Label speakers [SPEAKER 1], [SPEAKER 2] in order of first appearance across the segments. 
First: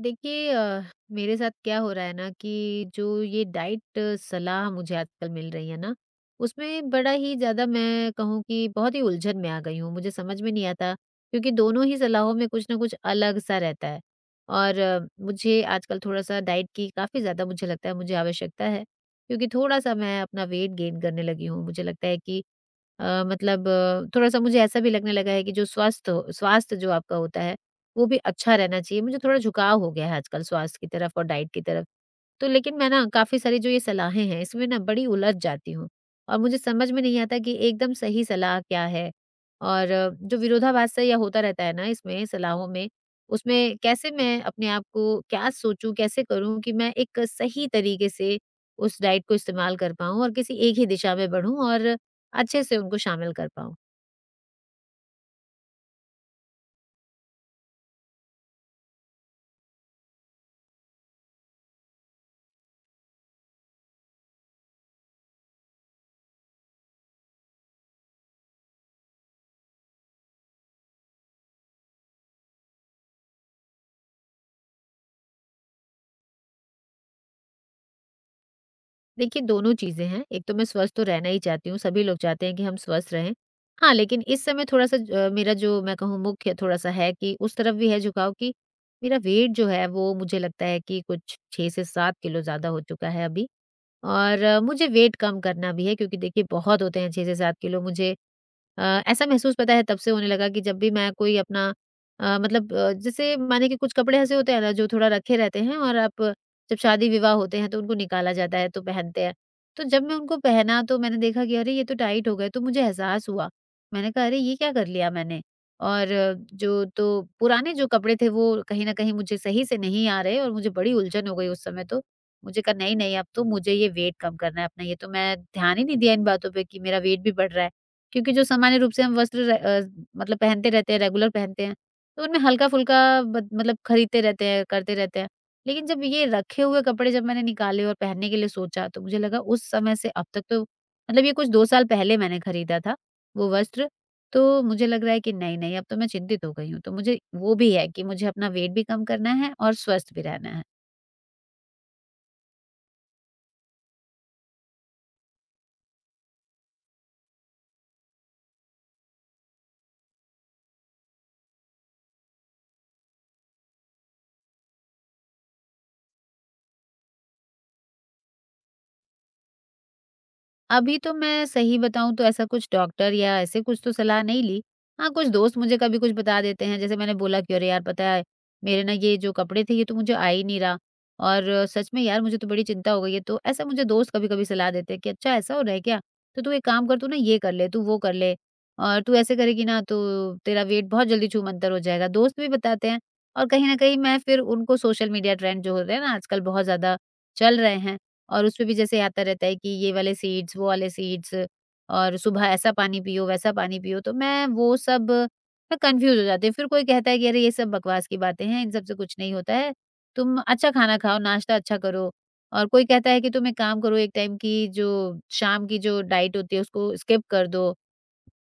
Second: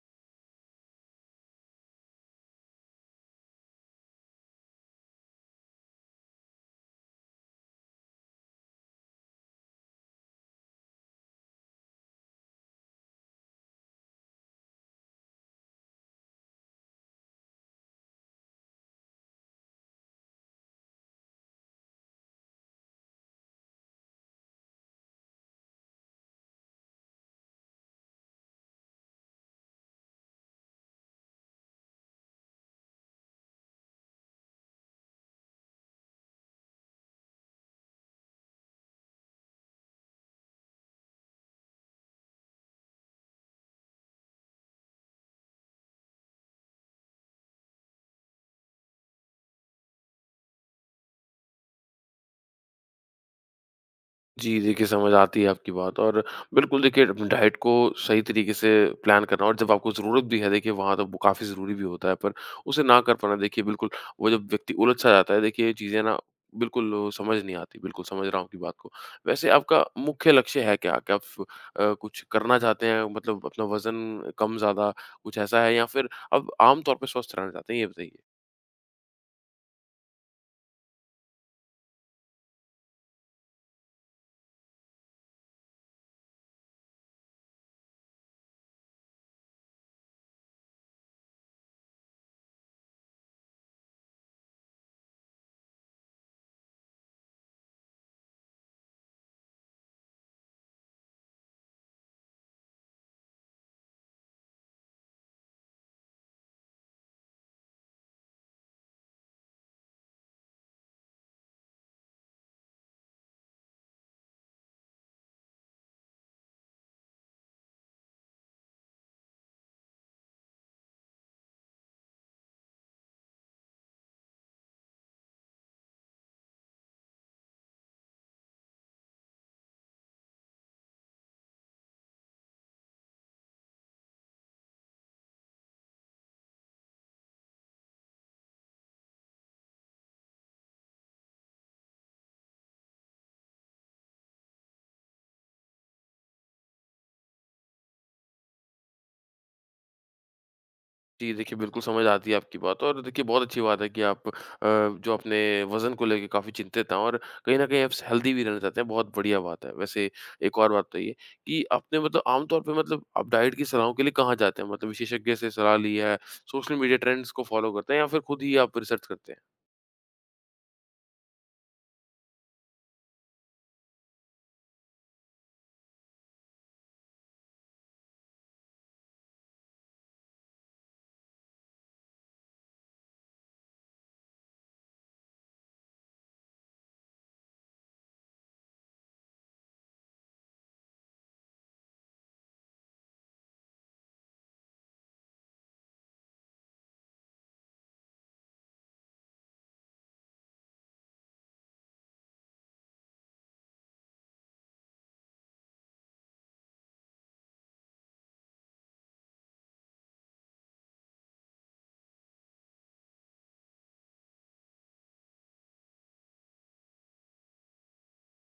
[SPEAKER 1] देखिए मेरे साथ क्या हो रहा है ना कि जो ये डाइट सलाह मुझे आजकल मिल रही है ना, उसमें बड़ा ही ज़्यादा मैं कहूँ कि बहुत ही उलझन में आ गई हूँ। मुझे समझ में नहीं आता क्योंकि दोनों ही सलाहों में कुछ ना कुछ अलग-सा रहता है। और मुझे आजकल थोड़ा-सा डाइट की काफ़ी ज़्यादा मुझे लगता है मुझे आवश्यकता है, क्योंकि थोड़ा-सा मैं अपना वेट गेन करने लगी हूँ। मुझे लगता है कि मतलब थोड़ा-सा मुझे ऐसा भी लगने लगा है कि जो स्वस्थ स्वास्थ्य जो आपका होता है, वो भी अच्छा रहना चाहिए। मुझे थोड़ा झुकाव हो गया है आजकल स्वास्थ्य की तरफ और डाइट की तरफ। तो लेकिन मैं ना काफ़ी सारी जो ये सलाहें हैं, इसमें ना बड़ी उलझ जाती हूँ और मुझे समझ में नहीं आता कि एकदम सही सलाह क्या है? और जो विरोधाभास सा या होता रहता है ना इसमें सलाहों में, उसमें कैसे मैं अपने आप को क्या सोचूँ, कैसे करूँ कि मैं एक सही तरीके से उस डाइट को इस्तेमाल कर पाऊँ और किसी एक ही दिशा में बढ़ूँ और अच्छे से उनको शामिल कर पाऊँ?
[SPEAKER 2] जी, देखिए समझ आती है आपकी बात। और बिल्कुल, देखिए अपनी डाइट को सही तरीके से प्लान करना, और जब आपको ज़रूरत भी है देखिए वहाँ, तो वो काफ़ी ज़रूरी भी होता है। पर उसे ना कर पाना, देखिए बिल्कुल वो जब व्यक्ति उलझ-सा जाता है, देखिए ये चीज़ें ना बिल्कुल वो समझ नहीं आती। बिल्कुल समझ रहा हूँ आपकी बात को। वैसे आपका मुख्य लक्ष्य है क्या? क्या आप कुछ करना चाहते हैं, मतलब अपना वज़न कम-ज़्यादा कुछ ऐसा है, या फिर आप आम तौर पे स्वस्थ रहना चाहते हैं? ये बताइए।
[SPEAKER 1] देखिए, दोनों चीज़ें हैं। एक तो मैं स्वस्थ तो रहना ही चाहती हूँ, सभी लोग चाहते हैं कि हम स्वस्थ रहें। हाँ, लेकिन इस समय थोड़ा-सा मेरा जो मैं कहूँ मुख्य थोड़ा-सा है कि उस तरफ भी है झुकाव कि मेरा वेट जो है वो मुझे लगता है कि कुछ 6 से 7 किलो ज़्यादा हो चुका है अभी। और मुझे वेट कम करना भी है, क्योंकि देखिए बहुत होते हैं 6 से 7 किलो। मुझे ऐसा महसूस पता है तब से होने लगा कि जब भी मैं कोई अपना जैसे माने कि कुछ कपड़े ऐसे होते हैं ना जो थोड़ा रखे रहते हैं और आप जब शादी विवाह होते हैं तो उनको निकाला जाता है, तो पहनते हैं। तो जब मैं उनको पहना तो मैंने देखा कि अरे ये तो टाइट हो गए, तो मुझे एहसास हुआ। मैंने कहा अरे ये क्या कर लिया मैंने? और जो तो पुराने जो कपड़े थे वो कहीं न कहीं मुझे सही से नहीं आ रहे और मुझे बड़ी उलझन हो गई उस समय तो। मुझे कहा नहीं, नहीं अब तो मुझे ये वेट कम करना है अपना, ये तो मैं ध्यान ही नहीं दिया इन बातों पे कि मेरा वेट भी बढ़ रहा है। क्योंकि जो सामान्य रूप से हम वस्त्र र अ, मतलब पहनते रहते हैं, रेगुलर पहनते हैं, तो उनमें हल्का-फुल्का बत मतलब खरीदते रहते हैं, करते रहते हैं। लेकिन जब ये रखे हुए कपड़े जब मैंने निकाले और पहनने के लिए सोचा, तो मुझे लगा उस समय से अब तक तो मतलब ये कुछ 2 साल पहले मैंने खरीदा था वो वस्त्र, तो मुझे लग रहा है कि नहीं, नहीं अब तो मैं चिंतित हो गई हूँ। तो मुझे वो भी है कि मुझे अपना वेट भी कम करना है और स्वस्थ भी रहना है।
[SPEAKER 2] जी, देखिए बिल्कुल समझ आती है आपकी बात। और देखिए बहुत अच्छी बात है कि आप जो अपने वज़न को लेके काफ़ी चिंतित हैं, और कहीं न कहीं आप हेल्दी भी रहना चाहते हैं, बहुत बढ़िया बात है। वैसे एक और बात बताइए, कि आपने मतलब आम तौर पे मतलब आप डाइट की सलाहों के लिए कहाँ जाते हैं? मतलब विशेषज्ञ से सलाह ली है, सोशल मीडिया ट्रेंड्स को फ़ॉलो करते हैं, या फिर खुद ही आप रिसर्च करते हैं?
[SPEAKER 1] अभी तो मैं सही बताऊँ तो ऐसा कुछ डॉक्टर या ऐसे कुछ तो सलाह नहीं ली। हाँ, कुछ दोस्त मुझे कभी कुछ बता देते हैं, जैसे मैंने बोला कि अरे यार पता है, मेरे ना ये जो कपड़े थे ये तो मुझे आ ही नहीं रहा और सच में यार मुझे तो बड़ी चिंता हो गई है। तो ऐसा मुझे दोस्त कभी-कभी सलाह देते हैं कि अच्छा ऐसा हो रहा है क्या? तो तू एक काम कर, तू ना ये कर ले, तू वो कर ले और तू ऐसे करेगी ना तो तेरा वेट बहुत जल्दी छूमंतर हो जाएगा। दोस्त भी बताते हैं और कहीं न कहीं मैं फिर उनको सोशल मीडिया ट्रेंड जो हो रहे हैं ना आजकल बहुत ज़्यादा चल रहे हैं, और उसमें भी जैसे आता रहता है कि ये वाले सीड्स, वो वाले सीड्स और सुबह ऐसा पानी पियो, वैसा पानी पियो, तो मैं वो सब मैं कन्फ्यूज़ हो जाती हूँ। फिर कोई कहता है कि अरे ये सब बकवास की बातें हैं, इन सब से कुछ नहीं होता है, तुम अच्छा खाना खाओ, नाश्ता अच्छा करो। और कोई कहता है कि तुम एक काम करो, एक टाइम की जो शाम की जो डाइट होती है उसको स्किप कर दो।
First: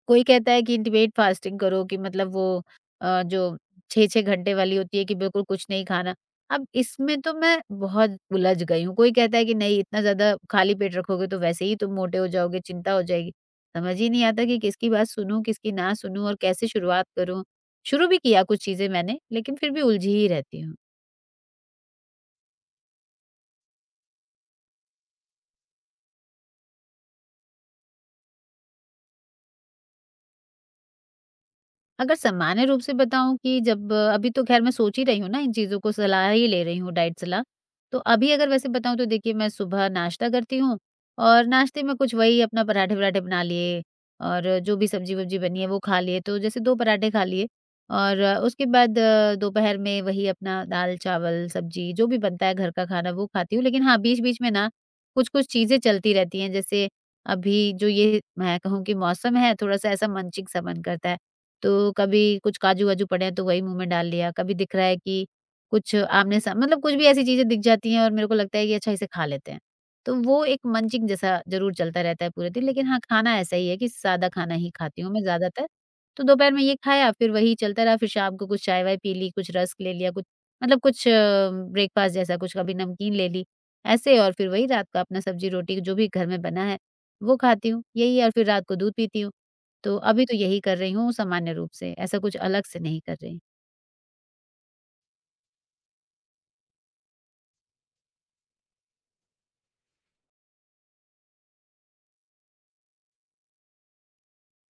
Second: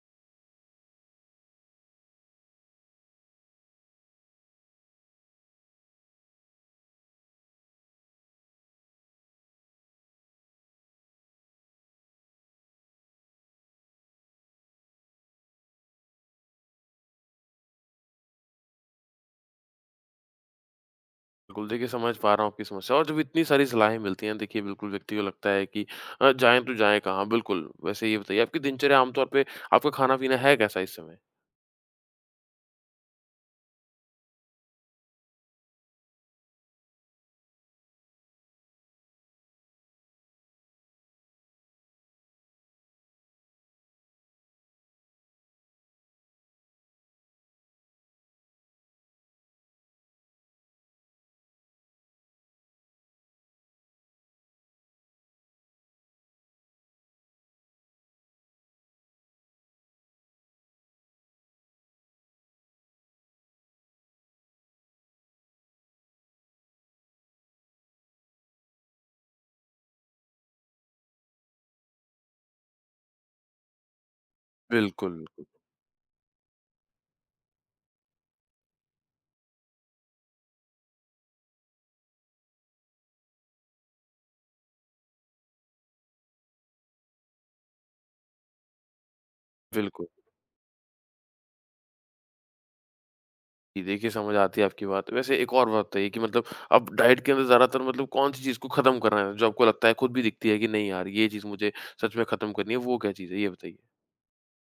[SPEAKER 1] कोई कहता है कि इंटिमेट फास्टिंग करो, कि मतलब वो जो 6-6 घंटे वाली होती है कि बिल्कुल कुछ नहीं खाना। अब इसमें तो मैं बहुत उलझ गई हूँ। कोई कहता है कि नहीं, इतना ज़्यादा खाली पेट रखोगे तो वैसे ही तुम मोटे हो जाओगे, चिंता हो जाएगी। समझ ही नहीं आता कि किसकी बात सुनूँ, किसकी ना सुनूँ और कैसे शुरुआत करूँ? शुरू भी किया कुछ चीज़ें मैंने, लेकिन फिर भी उलझी ही रहती हूँ।
[SPEAKER 2] बिल्कुल, देखिए समझ पा रहा हूँ आपकी समस्या। और जब इतनी सारी सलाहें मिलती हैं देखिए, बिल्कुल व्यक्ति को लगता है कि जाएँ तो जाएँ कहाँ? बिल्कुल, वैसे ये बताइए, आपकी दिनचर्या आम तौर पे आपका खाना-पीना है कैसा इस समय?
[SPEAKER 1] अगर सामान्य रूप से बताऊँ कि जब अभी तो ख़ैर मैं सोच ही रही हूँ ना इन चीज़ों को, सलाह ही ले रही हूँ, डाइट सलाह। तो अभी अगर वैसे बताऊँ तो देखिए मैं सुबह नाश्ता करती हूँ और नाश्ते में कुछ वही अपना पराठे-वराठे बना लिए और जो भी सब्ज़ी-वब्ज़ी बनी है वो खा लिए। तो जैसे 2 पराठे खा लिए और उसके बाद दोपहर में वही अपना दाल-चावल, सब्ज़ी जो भी बनता है घर का खाना वो खाती हूँ। लेकिन हाँ, बीच-बीच में ना कुछ-कुछ चीज़ें चलती रहती हैं। जैसे अभी जो ये मैं कहूँ कि मौसम है थोड़ा-सा ऐसा मनचिक सा मन करता है। तो कभी कुछ काजू-वाजू पड़े हैं तो वही मुँह में डाल लिया, कभी दिख रहा है कि कुछ आमने-सा मतलब कुछ भी ऐसी चीज़ें दिख जाती हैं और मेरे को लगता है कि अच्छा इसे खा लेते हैं। तो वो एक मंचिंग जैसा ज़रूर चलता रहता है पूरे दिन, लेकिन हाँ, खाना ऐसा ही है कि सादा खाना ही खाती हूँ मैं
[SPEAKER 2] बिल्कुल,
[SPEAKER 1] ज़्यादातर। तो दोपहर में ये खाया, फिर वही चलता रहा, फिर शाम को कुछ चाय-वाय पी ली, कुछ रस्क ले लिया, कुछ मतलब कुछ ब्रेकफ़ास्ट जैसा कुछ, कभी नमकीन ले ली, ऐसे, और फिर वही रात का अपना सब्ज़ी-रोटी जो भी घर में बना है, वो खाती हूँ, यही है और फिर रात को दूध पीती हूँ। तो
[SPEAKER 2] बिल्कुल।
[SPEAKER 1] अभी तो यही कर रही हूँ सामान्य रूप से, ऐसा कुछ अलग से नहीं कर रही।
[SPEAKER 2] जी, देखिए समझ आती है आपकी बात। वैसे एक और बात बताइए, कि मतलब आप डाइट के अंदर ज़्यादातर मतलब कौन-सी चीज़ को ख़त्म कर रहे हैं? जो आपको लगता है, खुद भी दिखती है कि नहीं यार ये चीज़ मुझे सच में ख़त्म करनी है, वो क्या चीज़ है? ये बताइए।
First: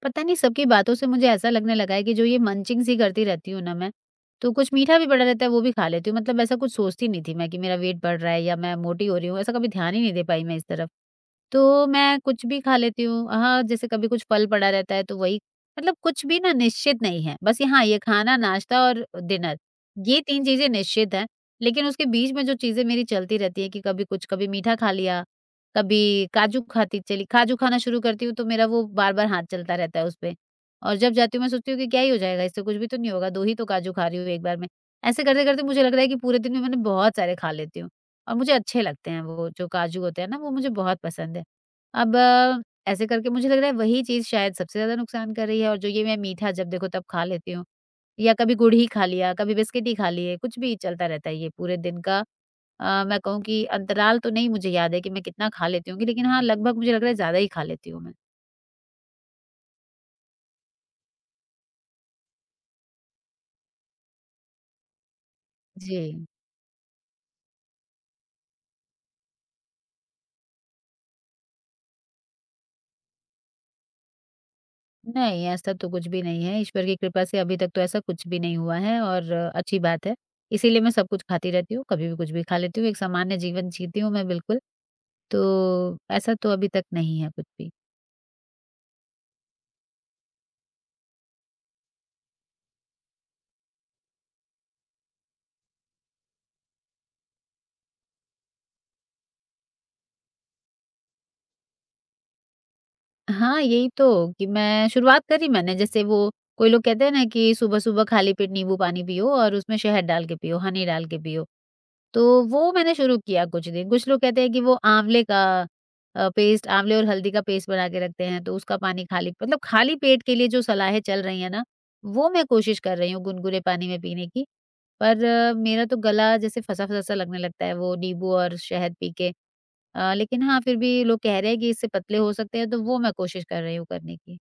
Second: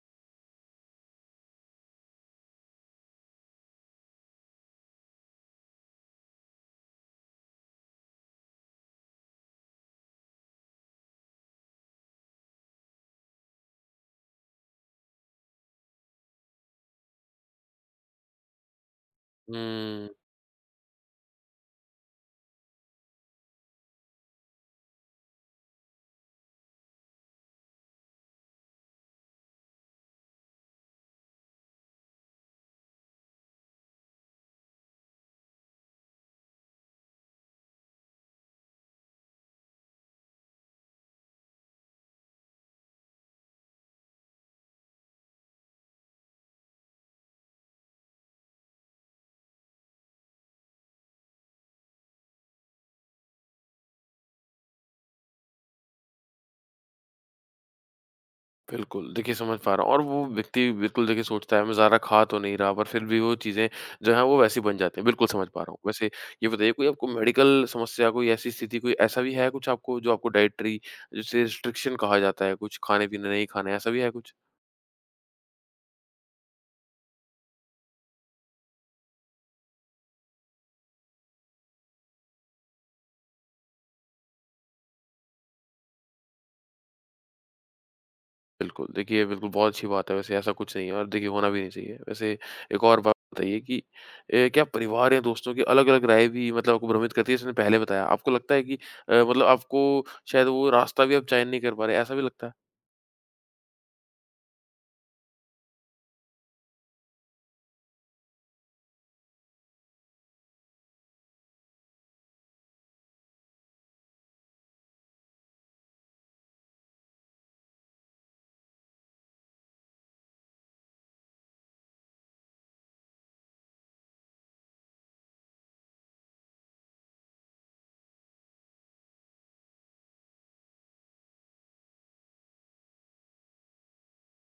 [SPEAKER 1] पता नहीं सबकी बातों से मुझे ऐसा लगने लगा है कि जो ये मंचिंग सी करती रहती हूँ ना मैं, तो कुछ मीठा भी पड़ा रहता है वो भी खा लेती हूँ। मतलब ऐसा कुछ सोचती नहीं थी मैं कि मेरा वेट बढ़ रहा है या मैं मोटी हो रही हूँ, ऐसा कभी ध्यान ही नहीं दे पाई मैं इस तरफ। तो मैं कुछ भी खा लेती हूँ। हाँ, जैसे कभी कुछ फल पड़ा रहता है तो वही, मतलब कुछ भी ना निश्चित नहीं है। बस ये हाँ, ये खाना, नाश्ता और डिनर,
[SPEAKER 2] हुँ,
[SPEAKER 1] ये 3 चीज़ें निश्चित हैं। लेकिन उसके बीच में जो चीज़ें मेरी चलती रहती हैं कि कभी कुछ, कभी मीठा खा लिया, कभी काजू खाती चली काजू खाना शुरू करती हूँ तो मेरा वो बार-बार हाथ चलता रहता है उसपे। और जब जाती हूँ मैं सोचती हूँ कि क्या ही हो जाएगा, इससे कुछ भी तो नहीं होगा, 2 ही तो काजू खा रही हूँ एक बार में। ऐसे करते-करते मुझे लग रहा है कि पूरे दिन में मैंने बहुत सारे खा लेती हूँ और मुझे अच्छे लगते हैं वो, जो काजू होते हैं ना वो मुझे बहुत पसंद है। अब ऐसे करके मुझे लग रहा है वही चीज़ शायद सबसे ज़्यादा नुकसान कर रही है और जो ये मैं मीठा जब देखो तब खा लेती हूँ या कभी गुड़ ही खा लिया, कभी बिस्किट ही खा लिए, कुछ भी चलता रहता है ये पूरे दिन का मैं कहूँ कि अंतराल। तो नहीं मुझे याद है कि मैं कितना खा लेती हूँ, लेकिन हाँ, लगभग मुझे लग रहा है ज़्यादा ही खा लेती हूँ मैं।
[SPEAKER 2] बिल्कुल। देखिए समझ पा रहा हूँ। और वो व्यक्ति बिल्कुल, देखिए सोचता है मैं ज़्यादा खा तो नहीं रहा, पर फिर भी वो चीज़ें जो हैं वो वैसी बन जाती हैं। बिल्कुल समझ पा रहा हूँ।
[SPEAKER 1] जी।
[SPEAKER 2] वैसे ये बताइए, कोई आपको मेडिकल समस्या, कोई ऐसी स्थिति, कोई ऐसा भी है कुछ आपको, जो आपको डाइटरी जिसे रिस्ट्रिक्शन कहा जाता है, कुछ खाने-पीने नहीं खाना है, ऐसा भी है कुछ?
[SPEAKER 1] नहीं, ऐसा तो कुछ भी नहीं है, ईश्वर की कृपा से अभी तक तो ऐसा कुछ भी नहीं हुआ है और अच्छी बात है। इसीलिए मैं सब कुछ खाती रहती हूँ, कभी भी कुछ भी खा लेती हूँ, एक सामान्य जीवन जीती हूँ मैं बिल्कुल, तो ऐसा तो अभी तक नहीं है कुछ भी।
[SPEAKER 2] बिल्कुल, देखिए ये बिल्कुल बहुत अच्छी बात है, वैसे ऐसा कुछ नहीं है और देखिए होना भी नहीं चाहिए। वैसे एक और बात बताइए कि क्या परिवार या दोस्तों की अलग-अलग राय भी मतलब आपको भ्रमित करती है, जैसे आपने पहले बताया। आपको लगता है कि मतलब आपको शायद वो रास्ता भी आप चयन नहीं कर पा रहे, ऐसा भी लगता है?
[SPEAKER 1] हाँ, यही तो कि मैं शुरुआत करी मैंने जैसे वो, कोई लोग कहते हैं ना कि सुबह-सुबह खाली पेट नींबू पानी पियो और उसमें शहद डाल के पियो, हनी डाल के पियो। तो वो मैंने शुरू किया कुछ दिन। कुछ लोग कहते हैं कि वो आँवले का पेस्ट, आँवले और हल्दी का पेस्ट बना के रखते हैं, तो उसका पानी खाली मतलब खाली पेट के लिए जो सलाहें चल रही हैं ना, वो मैं कोशिश कर रही हूँ गुनगुने पानी में पीने की। पर मेरा तो गला जैसे फँसा-फँसा सा लगने लगता है वो नींबू और शहद पी के। लेकिन हाँ, फिर भी लोग कह रहे हैं कि इससे पतले हो सकते हैं, तो वो मैं कोशिश कर रही हूँ करने की।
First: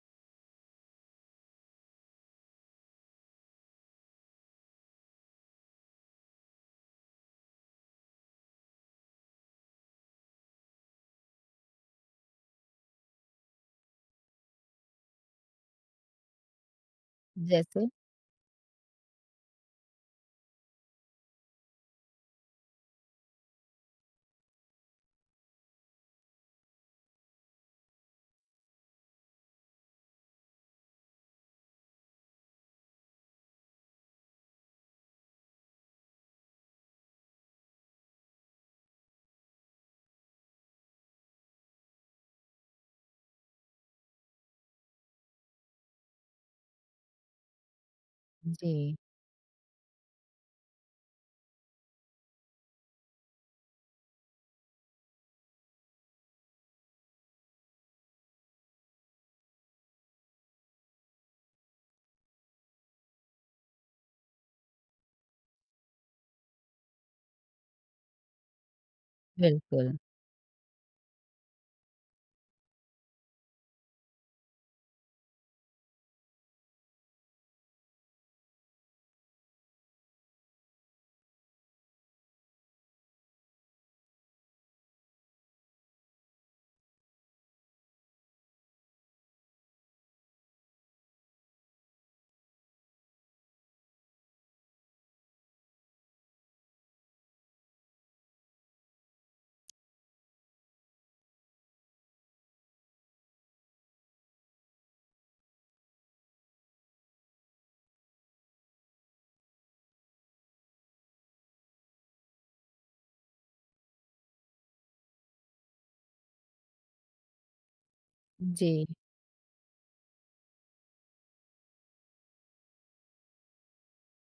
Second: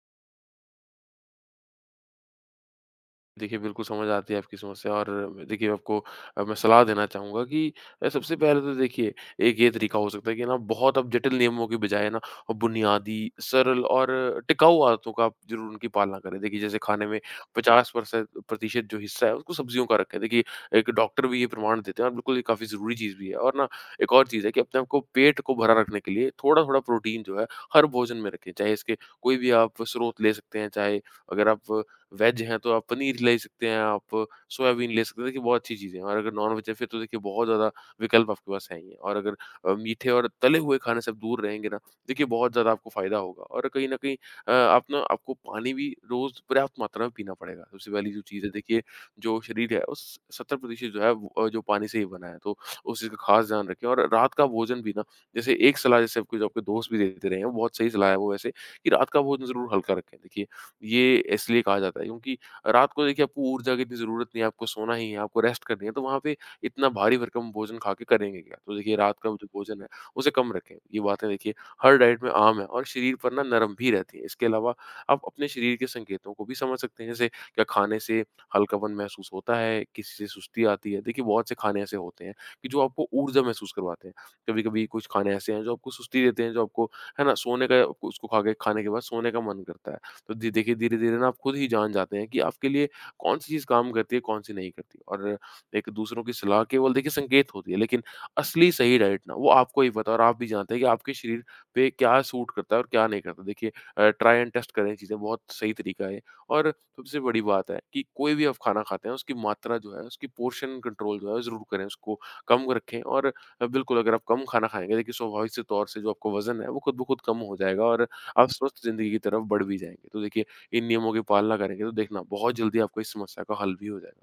[SPEAKER 2] देखिए, बिल्कुल समझ आती है आपकी समस्या। और देखिए आपको मैं सलाह देना चाहूँगा कि सबसे पहले तो देखिए, एक ये तरीका हो सकता है कि ना बहुत अब जटिल नियमों की बजाय ना बुनियादी, सरल और टिकाऊ आदतों का आप ज़रूर उनकी पालना करें। देखिए जैसे खाने में
[SPEAKER 1] जैसे?
[SPEAKER 2] 50 परसेंट प्रतिशत जो हिस्सा है उसको सब्जियों का रखें। देखिए एक डॉक्टर भी ये प्रमाण देते हैं, और बिल्कुल ये काफ़ी ज़रूरी चीज़ भी है। और ना एक और चीज़ है कि अपने आप को, पेट को भरा रखने के लिए थोड़ा-थोड़ा प्रोटीन जो है हर भोजन में रखें। चाहे इसके कोई भी आप स्रोत ले सकते हैं, चाहे अगर आप वेज हैं तो आप पनीर ले सकते हैं, आप सोयाबीन ले सकते हैं, देखिए बहुत अच्छी चीज़ें हैं। और अगर नॉन-वेज है फिर तो देखिए बहुत ज़्यादा विकल्प आपके पास हैं ही हैं। और अगर मीठे और तले हुए खाने से आप दूर रहेंगे ना, देखिए बहुत ज़्यादा आपको फ़ायदा होगा। और कहीं न कहीं आप ना आपको पानी भी रोज़ पर्याप्त मात्रा में पीना पड़ेगा। सबसे पहली जो चीज़ है देखिए,
[SPEAKER 1] जी,
[SPEAKER 2] जो शरीर है उस 70% जो है वो जो पानी से ही बना है, तो उस चीज़ का ख़ास ध्यान रखें। और रात का भोजन भी ना, जैसे एक सलाह जैसे आपके जो आपके दोस्त भी देते रहे हैं, बहुत सही सलाह है वो वैसे, कि रात का भोजन ज़रूर हल्का रखें। देखिए ये इसलिए कहा जाता है क्योंकि रात को देखिए आपको ऊर्जा की इतनी ज़रूरत नहीं है, आपको सोना ही है, आपको रेस्ट करनी है, तो वहाँ पे इतना भारी भरकम भोजन खा के करेंगे क्या? तो देखिए रात का जो भोजन है,
[SPEAKER 1] बिल्कुल।
[SPEAKER 2] उसे कम रखें। ये बातें देखिए हर डाइट में आम है, और शरीर पर ना नरम भी रहती है। इसके अलावा आप अपने शरीर के संकेतों को भी समझ सकते हैं, जैसे क्या खाने से हल्कापन महसूस होता है, किसी से सुस्ती आती है। देखिए बहुत से खाने ऐसे होते हैं कि जो आपको ऊर्जा महसूस करवाते हैं। कभी-कभी कुछ खाने ऐसे हैं जो आपको सुस्ती देते हैं, जो आपको है ना सोने का, उसको खा के, खाने के बाद सोने का मन करता है। तो धी देखिए धीरे-धीरे ना आप खुद ही जान जाते हैं कि आपके लिए कौन-सी चीज़ काम करती है, कौन-सी नहीं करती। और एक दूसरों की सलाह केवल देखिए संकेत होती है, लेकिन असली सही डाइट ना वो आपको ही पता है, और आप भी जानते हैं कि आपके शरीर पे क्या सूट करता है और क्या नहीं करता। देखिए ट्राई एंड टेस्ट करें चीज़ें, बहुत सही तरीका है। और सबसे बड़ी बात है कि कोई भी आप खाना खाते हैं उसकी मात्रा जो है, उसकी पोर्शन कंट्रोल जो है ज़रूर करें, उसको कम रखें। और बिल्कुल अगर आप कम खाना खाएँगे देखिए, स्वाभाविक से तौर से जो आपका वज़न है वो खुद ब खुद कम हो जाएगा, और आप स्वस्थ
[SPEAKER 1] जी।
[SPEAKER 2] ज़िंदगी की तरफ बढ़ भी जाएँगे। तो देखिए, इन नियमों की पालना करेंगे तो देखना बहुत जल्दी आपको इस समस्या का हल भी हो जाएगा।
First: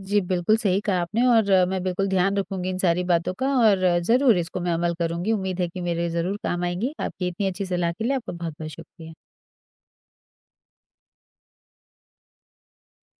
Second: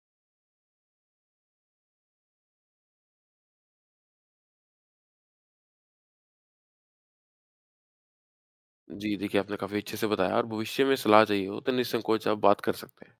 [SPEAKER 1] जी, बिल्कुल सही कहा आपने और मैं बिल्कुल ध्यान रखूँगी इन सारी बातों का और ज़रूर इसको मैं अमल करूँगी। उम्मीद है कि मेरे ज़रूर काम आएँगी। आपकी इतनी अच्छी सलाह के लिए आपका बहुत-बहुत
[SPEAKER 2] जी,
[SPEAKER 1] शुक्रिया।
[SPEAKER 2] देखिए आपने काफ़ी अच्छे से बताया, और भविष्य में सलाह चाहिए हो तो निसंकोच आप बात कर सकते हैं।